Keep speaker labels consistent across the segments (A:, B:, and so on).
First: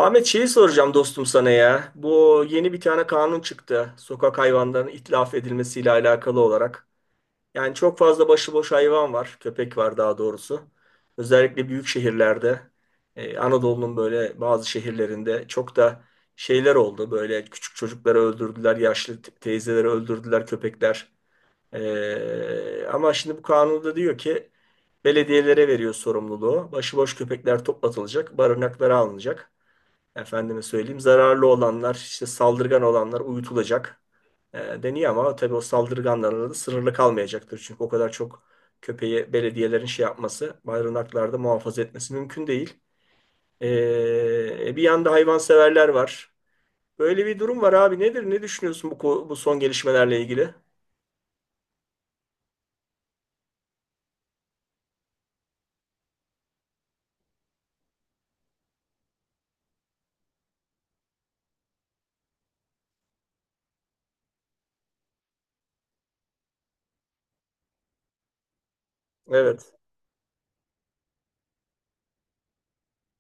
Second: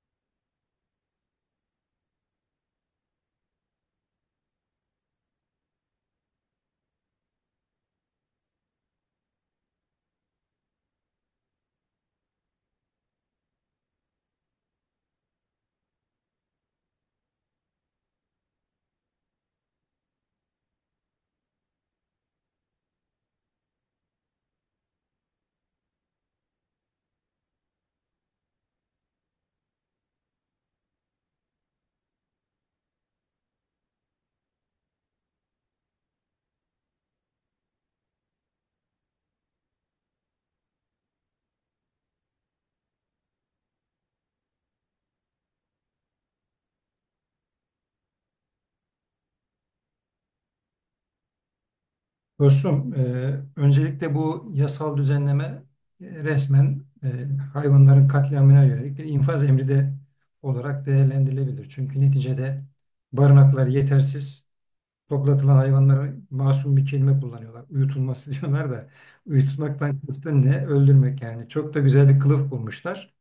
A: Ahmet şeyi soracağım dostum sana ya. Bu yeni bir tane kanun çıktı, sokak hayvanlarının itlaf edilmesiyle alakalı olarak. Yani çok fazla başıboş hayvan var. Köpek var daha doğrusu, özellikle büyük şehirlerde. Anadolu'nun böyle bazı şehirlerinde çok da şeyler oldu. Böyle küçük çocukları öldürdüler. Yaşlı teyzeleri öldürdüler köpekler. Ama şimdi bu kanunda diyor ki belediyelere veriyor sorumluluğu. Başıboş köpekler toplatılacak, barınaklara alınacak. Efendime söyleyeyim zararlı olanlar işte saldırgan olanlar uyutulacak deniyor ama tabii o saldırganlarla da sınırlı kalmayacaktır. Çünkü o kadar çok köpeği belediyelerin şey yapması, barınaklarda muhafaza etmesi mümkün değil. E, Bir yanda hayvanseverler var. Böyle bir durum var abi, nedir ne düşünüyorsun bu, bu son gelişmelerle ilgili?
B: Dostum, öncelikle bu yasal düzenleme resmen hayvanların katliamına yönelik bir infaz emri de olarak değerlendirilebilir. Çünkü neticede barınaklar yetersiz, toplatılan hayvanlara masum bir kelime kullanıyorlar. Uyutulması diyorlar da
A: Evet,
B: uyutmaktan kastın ne? Öldürmek yani. Çok da güzel bir kılıf bulmuşlar.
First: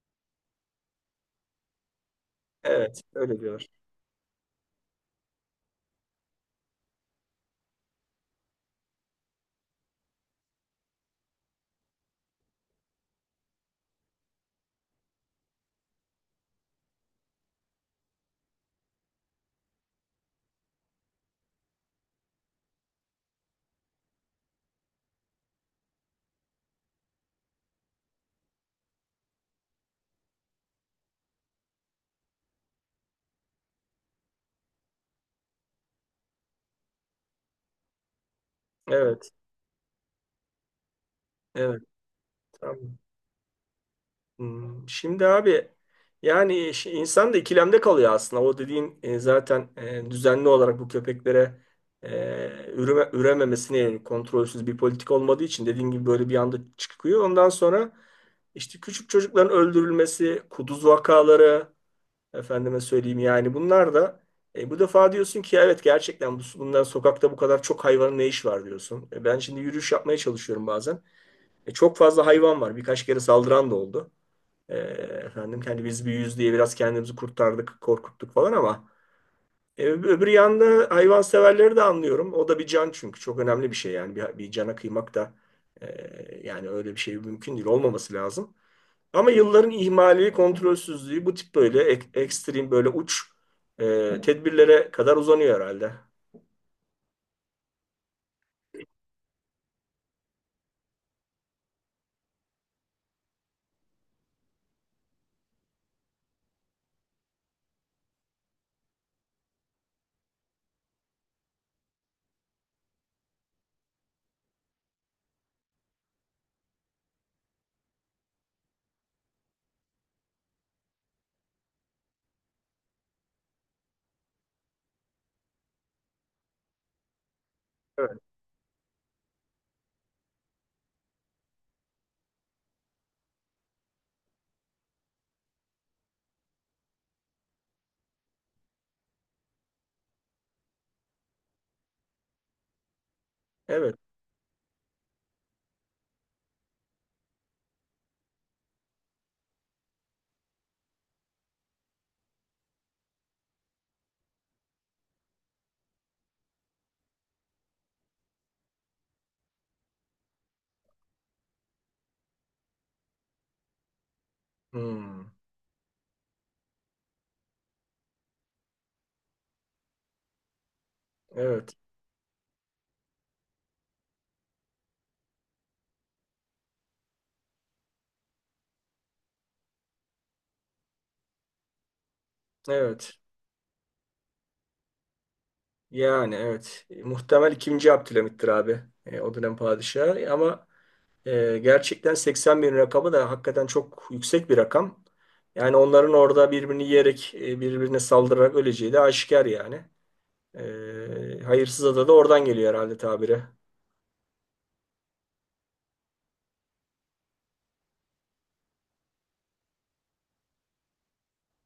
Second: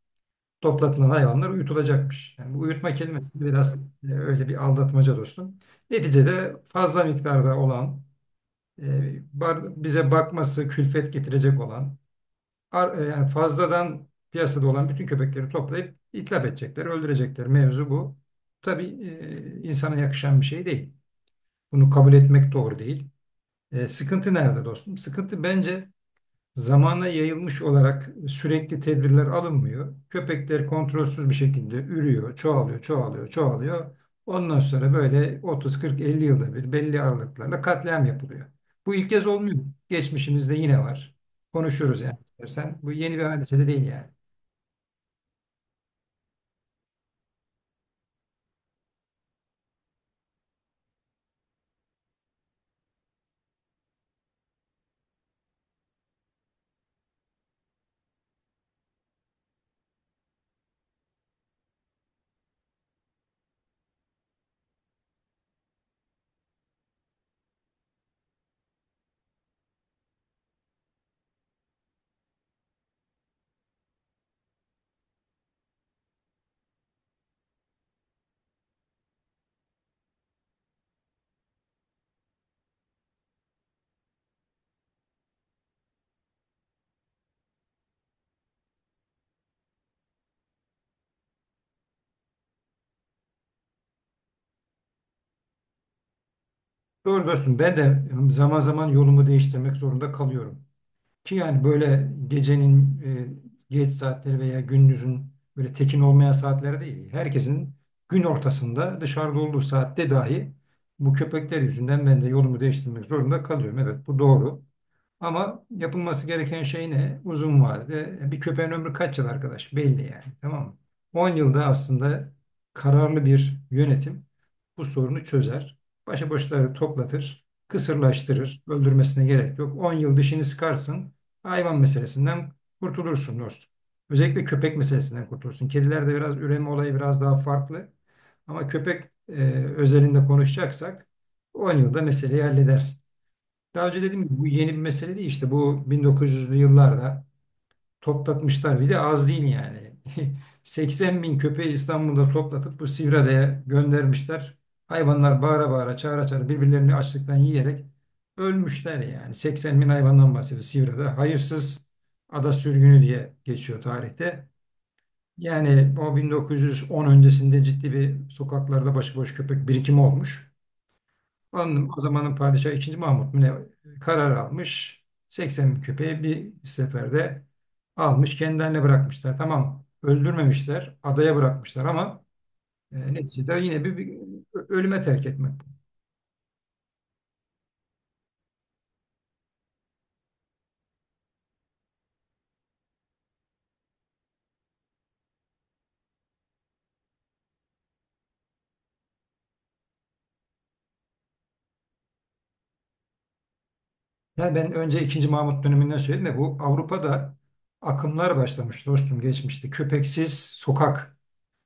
B: Toplatılan hayvanlar uyutulacakmış. Yani bu uyutma
A: evet öyle
B: kelimesi
A: diyorlar.
B: biraz öyle bir aldatmaca dostum. Neticede fazla miktarda olan e, bize bakması külfet getirecek olan yani fazladan piyasada olan bütün köpekleri toplayıp itlaf edecekler, öldürecekler. Mevzu bu. Tabii insana yakışan bir şey değil. Bunu kabul etmek doğru değil. Sıkıntı nerede dostum? Sıkıntı bence zamana yayılmış olarak sürekli tedbirler alınmıyor. Köpekler kontrolsüz bir şekilde ürüyor, çoğalıyor, çoğalıyor, çoğalıyor. Ondan sonra böyle 30, 40, 50 yılda bir belli aralıklarla katliam yapılıyor. Bu ilk kez
A: Evet,
B: olmuyor. Geçmişimizde yine var.
A: evet,
B: Konuşuruz yani istersen. Bu
A: tamam.
B: yeni bir hadise de değil yani.
A: Hmm, şimdi abi yani insan da ikilemde kalıyor aslında. O dediğin zaten düzenli olarak bu köpeklere e, üreme, ürememesine yönelik kontrolsüz bir politik olmadığı için dediğin gibi böyle bir anda çıkıyor. Ondan sonra işte küçük çocukların öldürülmesi, kuduz vakaları, efendime söyleyeyim yani bunlar da bu defa diyorsun ki evet, gerçekten bu, bundan sokakta bu kadar çok hayvanın ne işi var diyorsun. E, ben şimdi yürüyüş yapmaya çalışıyorum bazen. E, çok fazla hayvan var. Birkaç kere saldıran da oldu. E, Efendim kendi biz büyüyüz diye biraz kendimizi kurtardık, korkuttuk falan ama öbür yanda hayvanseverleri de anlıyorum. O da bir can çünkü çok önemli bir şey yani bir cana kıymak da yani öyle bir şey mümkün değil, olmaması lazım. Ama yılların ihmali, kontrolsüzlüğü bu tip böyle ekstrem böyle uç tedbirlere kadar uzanıyor herhalde.
B: Doğru dostum ben de zaman zaman yolumu değiştirmek zorunda kalıyorum. Ki yani böyle gecenin geç saatleri veya gündüzün böyle tekin olmayan saatler değil. Herkesin gün ortasında dışarıda olduğu saatte dahi bu köpekler yüzünden ben de yolumu değiştirmek zorunda kalıyorum. Evet, bu doğru. Ama yapılması gereken şey ne? Uzun vadede bir köpeğin ömrü kaç yıl arkadaş? Belli yani. Tamam mı? 10 yılda aslında kararlı bir yönetim bu sorunu çözer. Başıboşları toplatır,
A: Evet.
B: kısırlaştırır, öldürmesine gerek yok. 10 yıl dişini sıkarsın, hayvan meselesinden kurtulursun dostum. Özellikle köpek meselesinden kurtulursun. Kedilerde biraz üreme olayı biraz daha farklı. Ama köpek e, özelinde konuşacaksak 10 yılda meseleyi halledersin. Daha
A: Evet.
B: önce dedim ki bu yeni bir mesele değil, işte bu 1900'lü yıllarda toplatmışlar, bir de az değil yani. 80 bin köpeği İstanbul'da toplatıp bu Sivriada'ya göndermişler. Hayvanlar bağıra bağıra, çağıra çağıra birbirlerini açlıktan yiyerek ölmüşler yani. 80 bin hayvandan bahsediyor Sivriada. Hayırsız ada sürgünü diye geçiyor tarihte.
A: Hmm.
B: Yani o 1910 öncesinde ciddi bir sokaklarda başıboş köpek birikimi olmuş.
A: Evet.
B: Anladım. O zamanın padişahı ikinci Mahmut mu ne, karar almış. 80 bin köpeği bir seferde almış. Kendilerine bırakmışlar. Tamam, öldürmemişler. Adaya bırakmışlar ama
A: Evet.
B: neticede yine bir ölüme terk etmek.
A: Yani evet. E, muhtemel ikinci Abdülhamit'tir abi. E, o dönem padişahı. Ama gerçekten 80 bin rakamı da hakikaten çok yüksek bir rakam. Yani onların orada birbirini yiyerek, birbirine saldırarak öleceği de aşikar yani. Hayırsız ada da oradan geliyor herhalde tabire.
B: Yani ben önce ikinci Mahmut döneminden söyledim de bu Avrupa'da akımlar başlamış dostum geçmişte. Köpeksiz sokak.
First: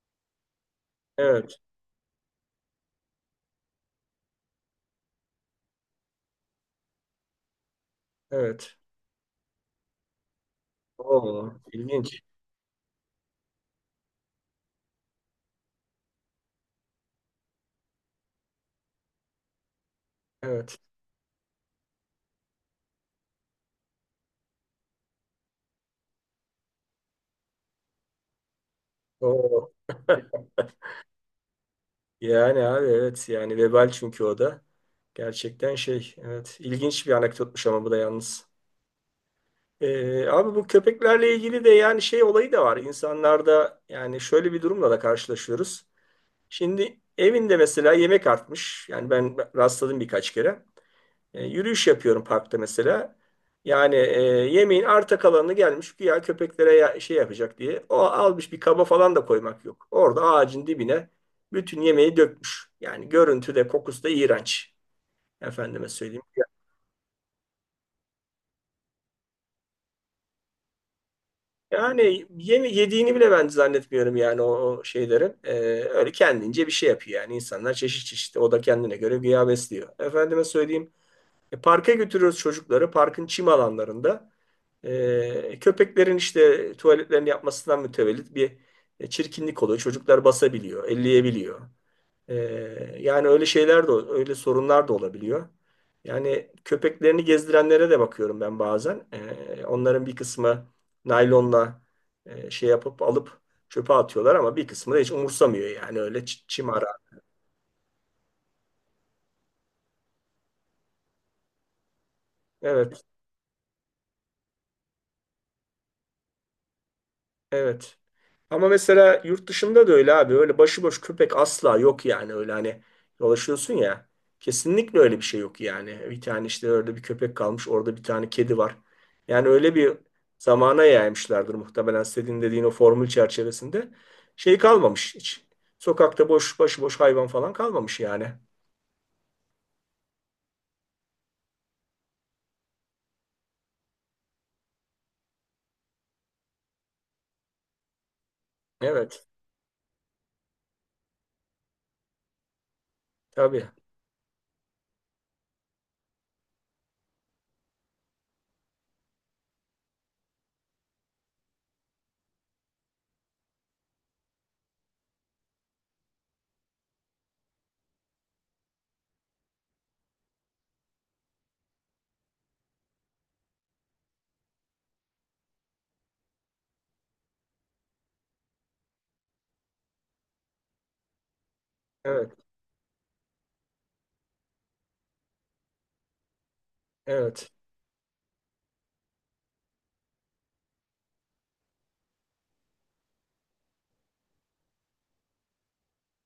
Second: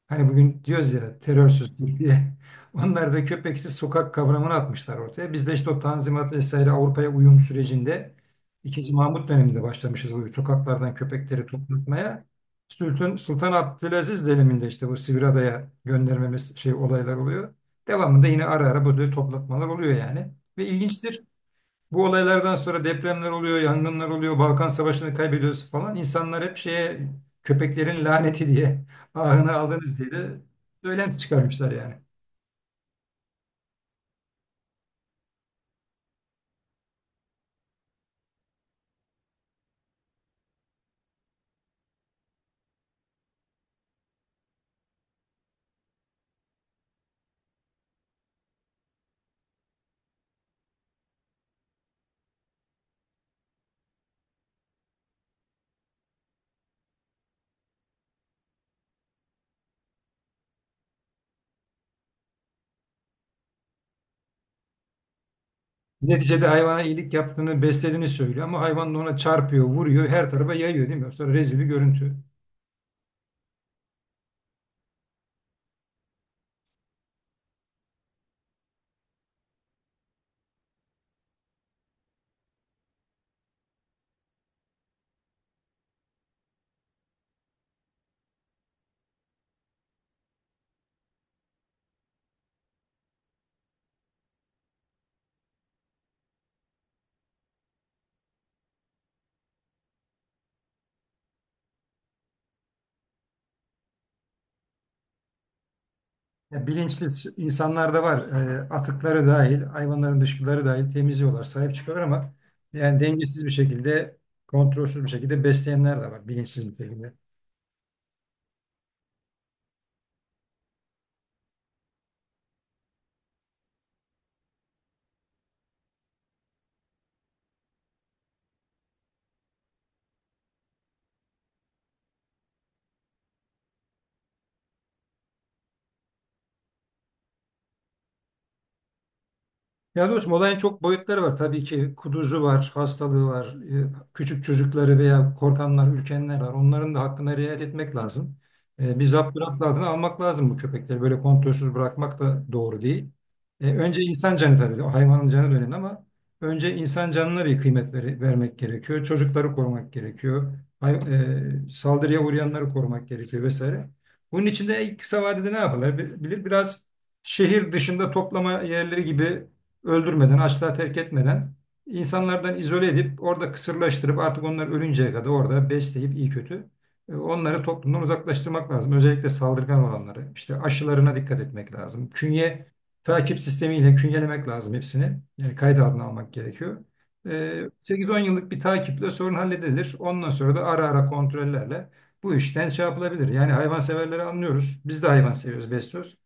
B: Hani bugün diyoruz ya
A: Evet,
B: terörsüz Türkiye. Onlar da köpeksiz sokak kavramını atmışlar ortaya. Biz de işte o Tanzimat vesaire Avrupa'ya uyum sürecinde
A: evet.
B: İkinci Mahmut döneminde başlamışız bu sokaklardan köpekleri
A: Oo, ilginç.
B: toplatmaya. Sultan Abdülaziz döneminde işte bu Sivriada'ya göndermemiz şey olaylar oluyor. Devamında yine ara ara böyle toplatmalar oluyor yani. Ve
A: Evet.
B: ilginçtir. Bu olaylardan sonra depremler oluyor, yangınlar oluyor, Balkan Savaşı'nı kaybediyoruz falan. İnsanlar hep şeye, köpeklerin laneti diye, ahını
A: Oo.
B: aldınız diye de söylenti çıkarmışlar yani.
A: Yani abi evet, yani vebal çünkü o da. Gerçekten şey, evet, ilginç bir anekdotmuş ama bu da yalnız. Abi bu köpeklerle ilgili de yani şey olayı da var. İnsanlarda yani şöyle bir durumla da karşılaşıyoruz. Şimdi evinde mesela yemek artmış. Yani ben rastladım birkaç kere. E, yürüyüş yapıyorum parkta mesela. Yani yemeğin arta kalanını gelmiş güya köpeklere şey yapacak diye. O almış bir kaba falan da koymak yok. Orada ağacın dibine bütün yemeği dökmüş. Yani görüntü de kokusu da iğrenç. Efendime söyleyeyim.
B: Neticede hayvana iyilik yaptığını, beslediğini söylüyor ama hayvan da ona çarpıyor, vuruyor, her tarafa yayıyor değil mi? Sonra rezil bir görüntü.
A: Yani yeme yediğini bile ben zannetmiyorum yani o şeylerin. E, öyle kendince bir şey yapıyor yani. İnsanlar çeşit çeşit. O da kendine göre güya besliyor. Efendime söyleyeyim. E, parka götürüyoruz çocukları. Parkın çim alanlarında. E, köpeklerin işte tuvaletlerini yapmasından mütevellit bir çirkinlik oluyor. Çocuklar basabiliyor, elleyebiliyor. E, Yani öyle şeyler de, öyle sorunlar da olabiliyor. Yani köpeklerini gezdirenlere de bakıyorum ben bazen. E, onların bir kısmı naylonla şey yapıp alıp çöpe atıyorlar ama bir kısmı da hiç umursamıyor yani öyle
B: Ya,
A: çim ara.
B: bilinçli insanlar da var. Atıkları dahil, hayvanların dışkıları dahil temizliyorlar, sahip çıkıyorlar ama yani
A: Evet,
B: dengesiz bir şekilde, kontrolsüz bir şekilde besleyenler de var bilinçsiz bir şekilde.
A: evet. Ama mesela yurt dışında da öyle abi. Öyle başıboş köpek asla yok yani. Öyle hani dolaşıyorsun ya. Kesinlikle öyle bir şey yok yani. Bir tane işte orada bir köpek kalmış. Orada bir tane kedi var. Yani öyle bir zamana yaymışlardır muhtemelen senin dediğin o formül çerçevesinde. Şey kalmamış hiç. Sokakta boş başıboş hayvan falan kalmamış yani.
B: Ya dostum, olayın çok boyutları var. Tabii ki kuduzu var, hastalığı var, küçük çocukları veya korkanlar, ürkenler var. Onların da hakkına riayet etmek lazım. Bir
A: Evet.
B: zapt adına almak lazım bu köpekleri. Böyle kontrolsüz bırakmak da doğru değil.
A: Tabii.
B: Önce insan canı tabii, hayvanın canı da önemli ama önce insan canına bir kıymet vermek gerekiyor. Çocukları korumak gerekiyor. Hay- Saldırıya uğrayanları korumak gerekiyor vesaire. Bunun için de kısa vadede ne yapılabilir? Biraz şehir dışında toplama yerleri gibi öldürmeden, açlığa terk etmeden insanlardan izole edip orada kısırlaştırıp artık onlar ölünceye kadar orada besleyip iyi kötü onları toplumdan uzaklaştırmak lazım. Özellikle saldırgan olanları. İşte aşılarına dikkat etmek lazım.
A: Evet.
B: Künye takip sistemiyle künyelemek lazım hepsini. Yani kayıt altına almak gerekiyor.
A: Evet.
B: 8-10 yıllık bir takiple sorun halledilir. Ondan sonra da ara ara kontrollerle bu işten şey yapılabilir. Yani hayvanseverleri anlıyoruz. Biz de hayvan seviyoruz, besliyoruz.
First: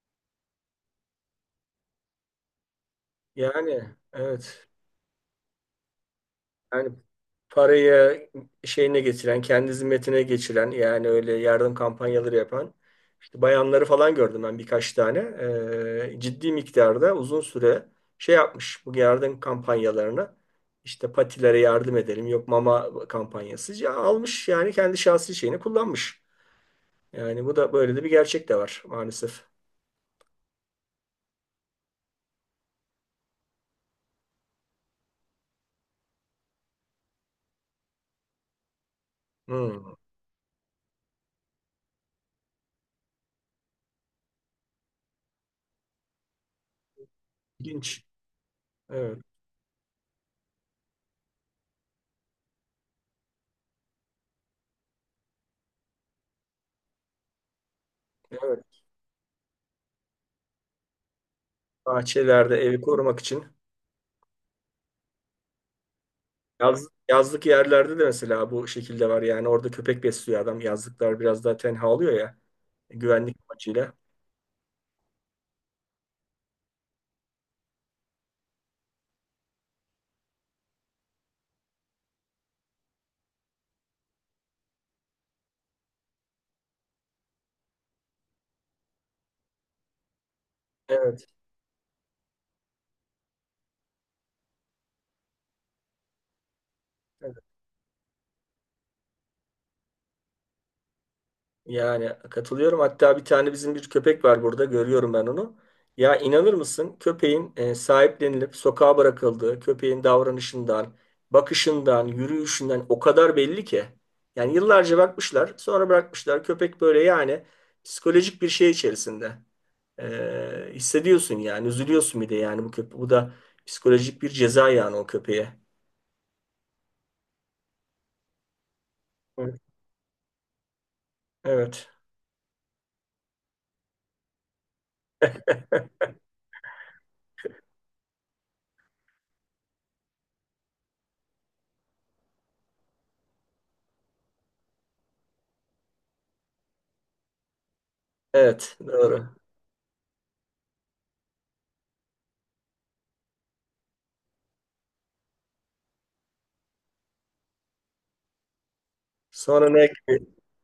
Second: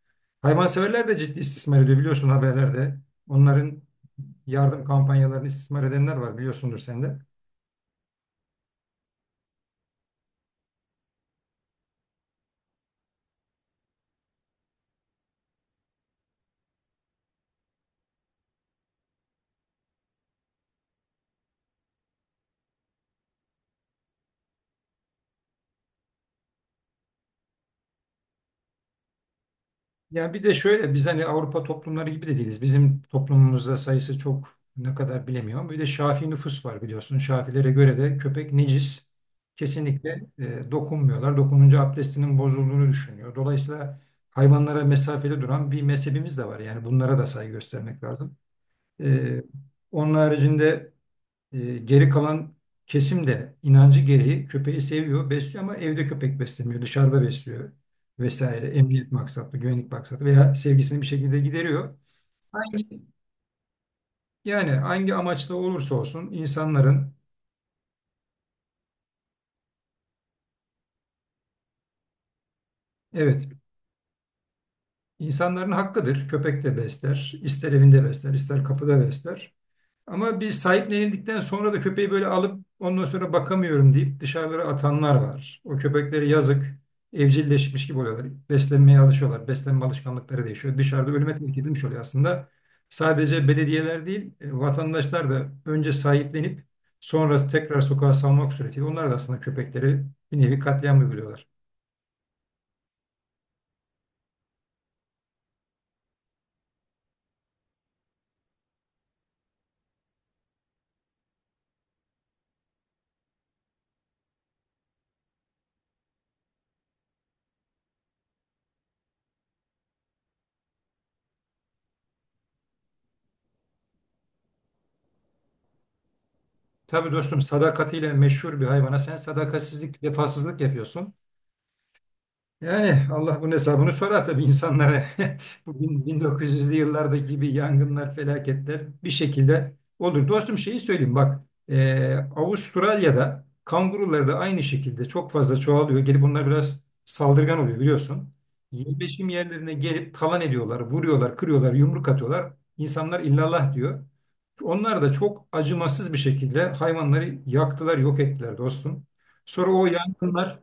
B: Hayvanseverler de ciddi istismar ediyor biliyorsun, haberlerde. Onların
A: Yani evet.
B: yardım kampanyalarını istismar edenler var, biliyorsundur
A: Yani
B: sen de.
A: parayı şeyine getiren, kendi zimmetine geçiren yani öyle yardım kampanyaları yapan işte bayanları falan gördüm ben birkaç tane. Ciddi miktarda uzun süre şey yapmış bu yardım kampanyalarını işte patilere yardım edelim yok mama kampanyası, ya almış yani kendi şahsi şeyini kullanmış. Yani bu da böyle de bir gerçek de var maalesef.
B: Ya bir de şöyle, biz hani Avrupa toplumları gibi de değiliz. Bizim toplumumuzda sayısı çok ne kadar bilemiyorum. Bir de Şafii nüfus var biliyorsun. Şafilere göre de köpek necis.
A: Hmm.
B: Kesinlikle dokunmuyorlar. Dokununca abdestinin bozulduğunu düşünüyor. Dolayısıyla hayvanlara mesafeli duran bir mezhebimiz de var. Yani bunlara da saygı
A: İlginç.
B: göstermek lazım.
A: Evet,
B: E, onun haricinde geri kalan kesim de inancı gereği köpeği seviyor, besliyor ama evde köpek beslemiyor, dışarıda besliyor
A: evet.
B: vesaire. Emniyet maksatlı, güvenlik maksatlı veya sevgisini bir şekilde gideriyor.
A: Bahçelerde evi korumak için.
B: Yani hangi amaçla olursa olsun insanların,
A: Yazlık yerlerde de mesela bu şekilde var yani orada köpek besliyor adam. Yazlıklar biraz daha tenha oluyor ya, güvenlik
B: evet,
A: amacıyla.
B: insanların hakkıdır. Köpek de besler, ister evinde besler, ister kapıda besler. Ama biz sahiplenildikten sonra da köpeği böyle alıp ondan sonra bakamıyorum deyip dışarılara atanlar var. O köpeklere yazık, evcilleşmiş gibi oluyorlar. Beslenmeye alışıyorlar. Beslenme alışkanlıkları değişiyor. Dışarıda
A: Evet,
B: ölüme terk edilmiş oluyor aslında. Sadece belediyeler değil, vatandaşlar da önce sahiplenip
A: evet.
B: sonra tekrar sokağa salmak suretiyle onlar da aslında köpekleri bir nevi katliam uyguluyorlar.
A: Yani katılıyorum. Hatta bir tane bizim bir köpek var burada. Görüyorum ben onu. Ya inanır mısın? Köpeğin sahiplenilip sokağa bırakıldığı, köpeğin davranışından, bakışından, yürüyüşünden o kadar belli ki. Yani yıllarca bakmışlar, sonra bırakmışlar. Köpek böyle yani psikolojik bir şey içerisinde. Hissediyorsun yani, üzülüyorsun bir de yani bu köpe bu da psikolojik bir ceza yani o köpeğe.
B: Tabii dostum, sadakatiyle meşhur bir hayvana sen
A: Evet.
B: sadakatsizlik, vefasızlık yapıyorsun.
A: Evet,
B: Yani Allah bunun hesabını sorar tabii insanlara. Bu 1900'lü yıllardaki gibi yangınlar, felaketler bir şekilde olur. Dostum, şeyi söyleyeyim bak. Avustralya'da kangurular da aynı şekilde çok fazla çoğalıyor. Gelip bunlar biraz saldırgan oluyor biliyorsun.
A: evet, doğru.
B: Yerleşim yerlerine gelip talan ediyorlar, vuruyorlar, kırıyorlar, yumruk atıyorlar. İnsanlar illallah diyor. Onlar da çok acımasız bir şekilde hayvanları yaktılar, yok ettiler dostum.
A: Sonra
B: Sonra
A: ne
B: o
A: gibi?
B: yangınlar,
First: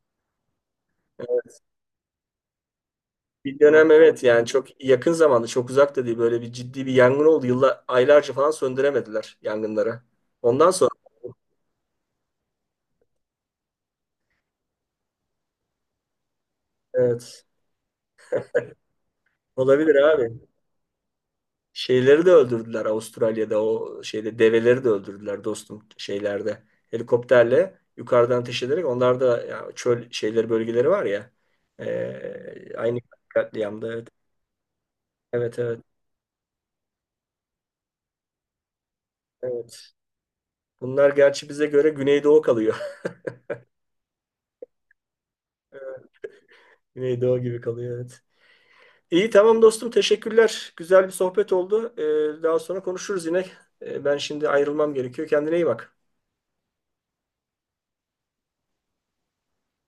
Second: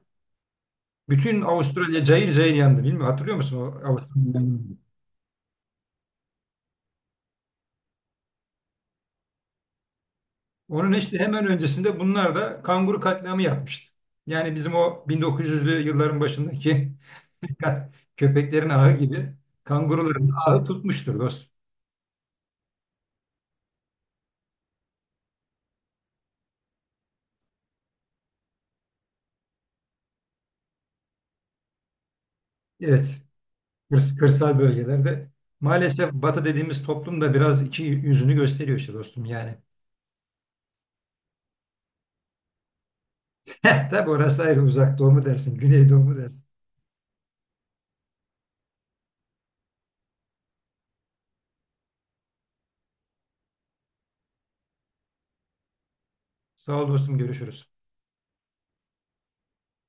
B: bütün Avustralya cayır cayır yandı. Bilmiyorum, hatırlıyor musun
A: Bir
B: o
A: dönem evet
B: Avustralya
A: yani
B: yangını?
A: çok yakın zamanda, çok uzak da değil, böyle bir ciddi bir yangın oldu. Yıllar, aylarca falan söndüremediler yangınları. Ondan sonra
B: Onun işte hemen öncesinde bunlar da kanguru katliamı yapmıştı. Yani bizim o 1900'lü yılların başındaki
A: evet,
B: köpeklerin ahı gibi
A: olabilir abi.
B: kanguruların ahı tutmuştur dost.
A: Şeyleri de öldürdüler Avustralya'da o şeyde, develeri de öldürdüler dostum şeylerde. Helikopterle yukarıdan ateş ederek, onlar da ya çöl şeyleri bölgeleri var ya aynı
B: Evet,
A: katliamda evet.
B: kırsal bölgelerde
A: Evet, evet,
B: maalesef Batı dediğimiz toplum da biraz iki yüzünü gösteriyor işte dostum yani.
A: evet. Bunlar gerçi bize göre Güneydoğu kalıyor.
B: Tabii, orası ayrı, uzak doğu mu dersin, güney doğu mu dersin.
A: Güneydoğu gibi kalıyor evet. İyi, tamam dostum, teşekkürler. Güzel bir sohbet oldu. E, daha sonra konuşuruz yine. E, ben şimdi ayrılmam gerekiyor. Kendine iyi bak.
B: Sağ ol dostum, görüşürüz.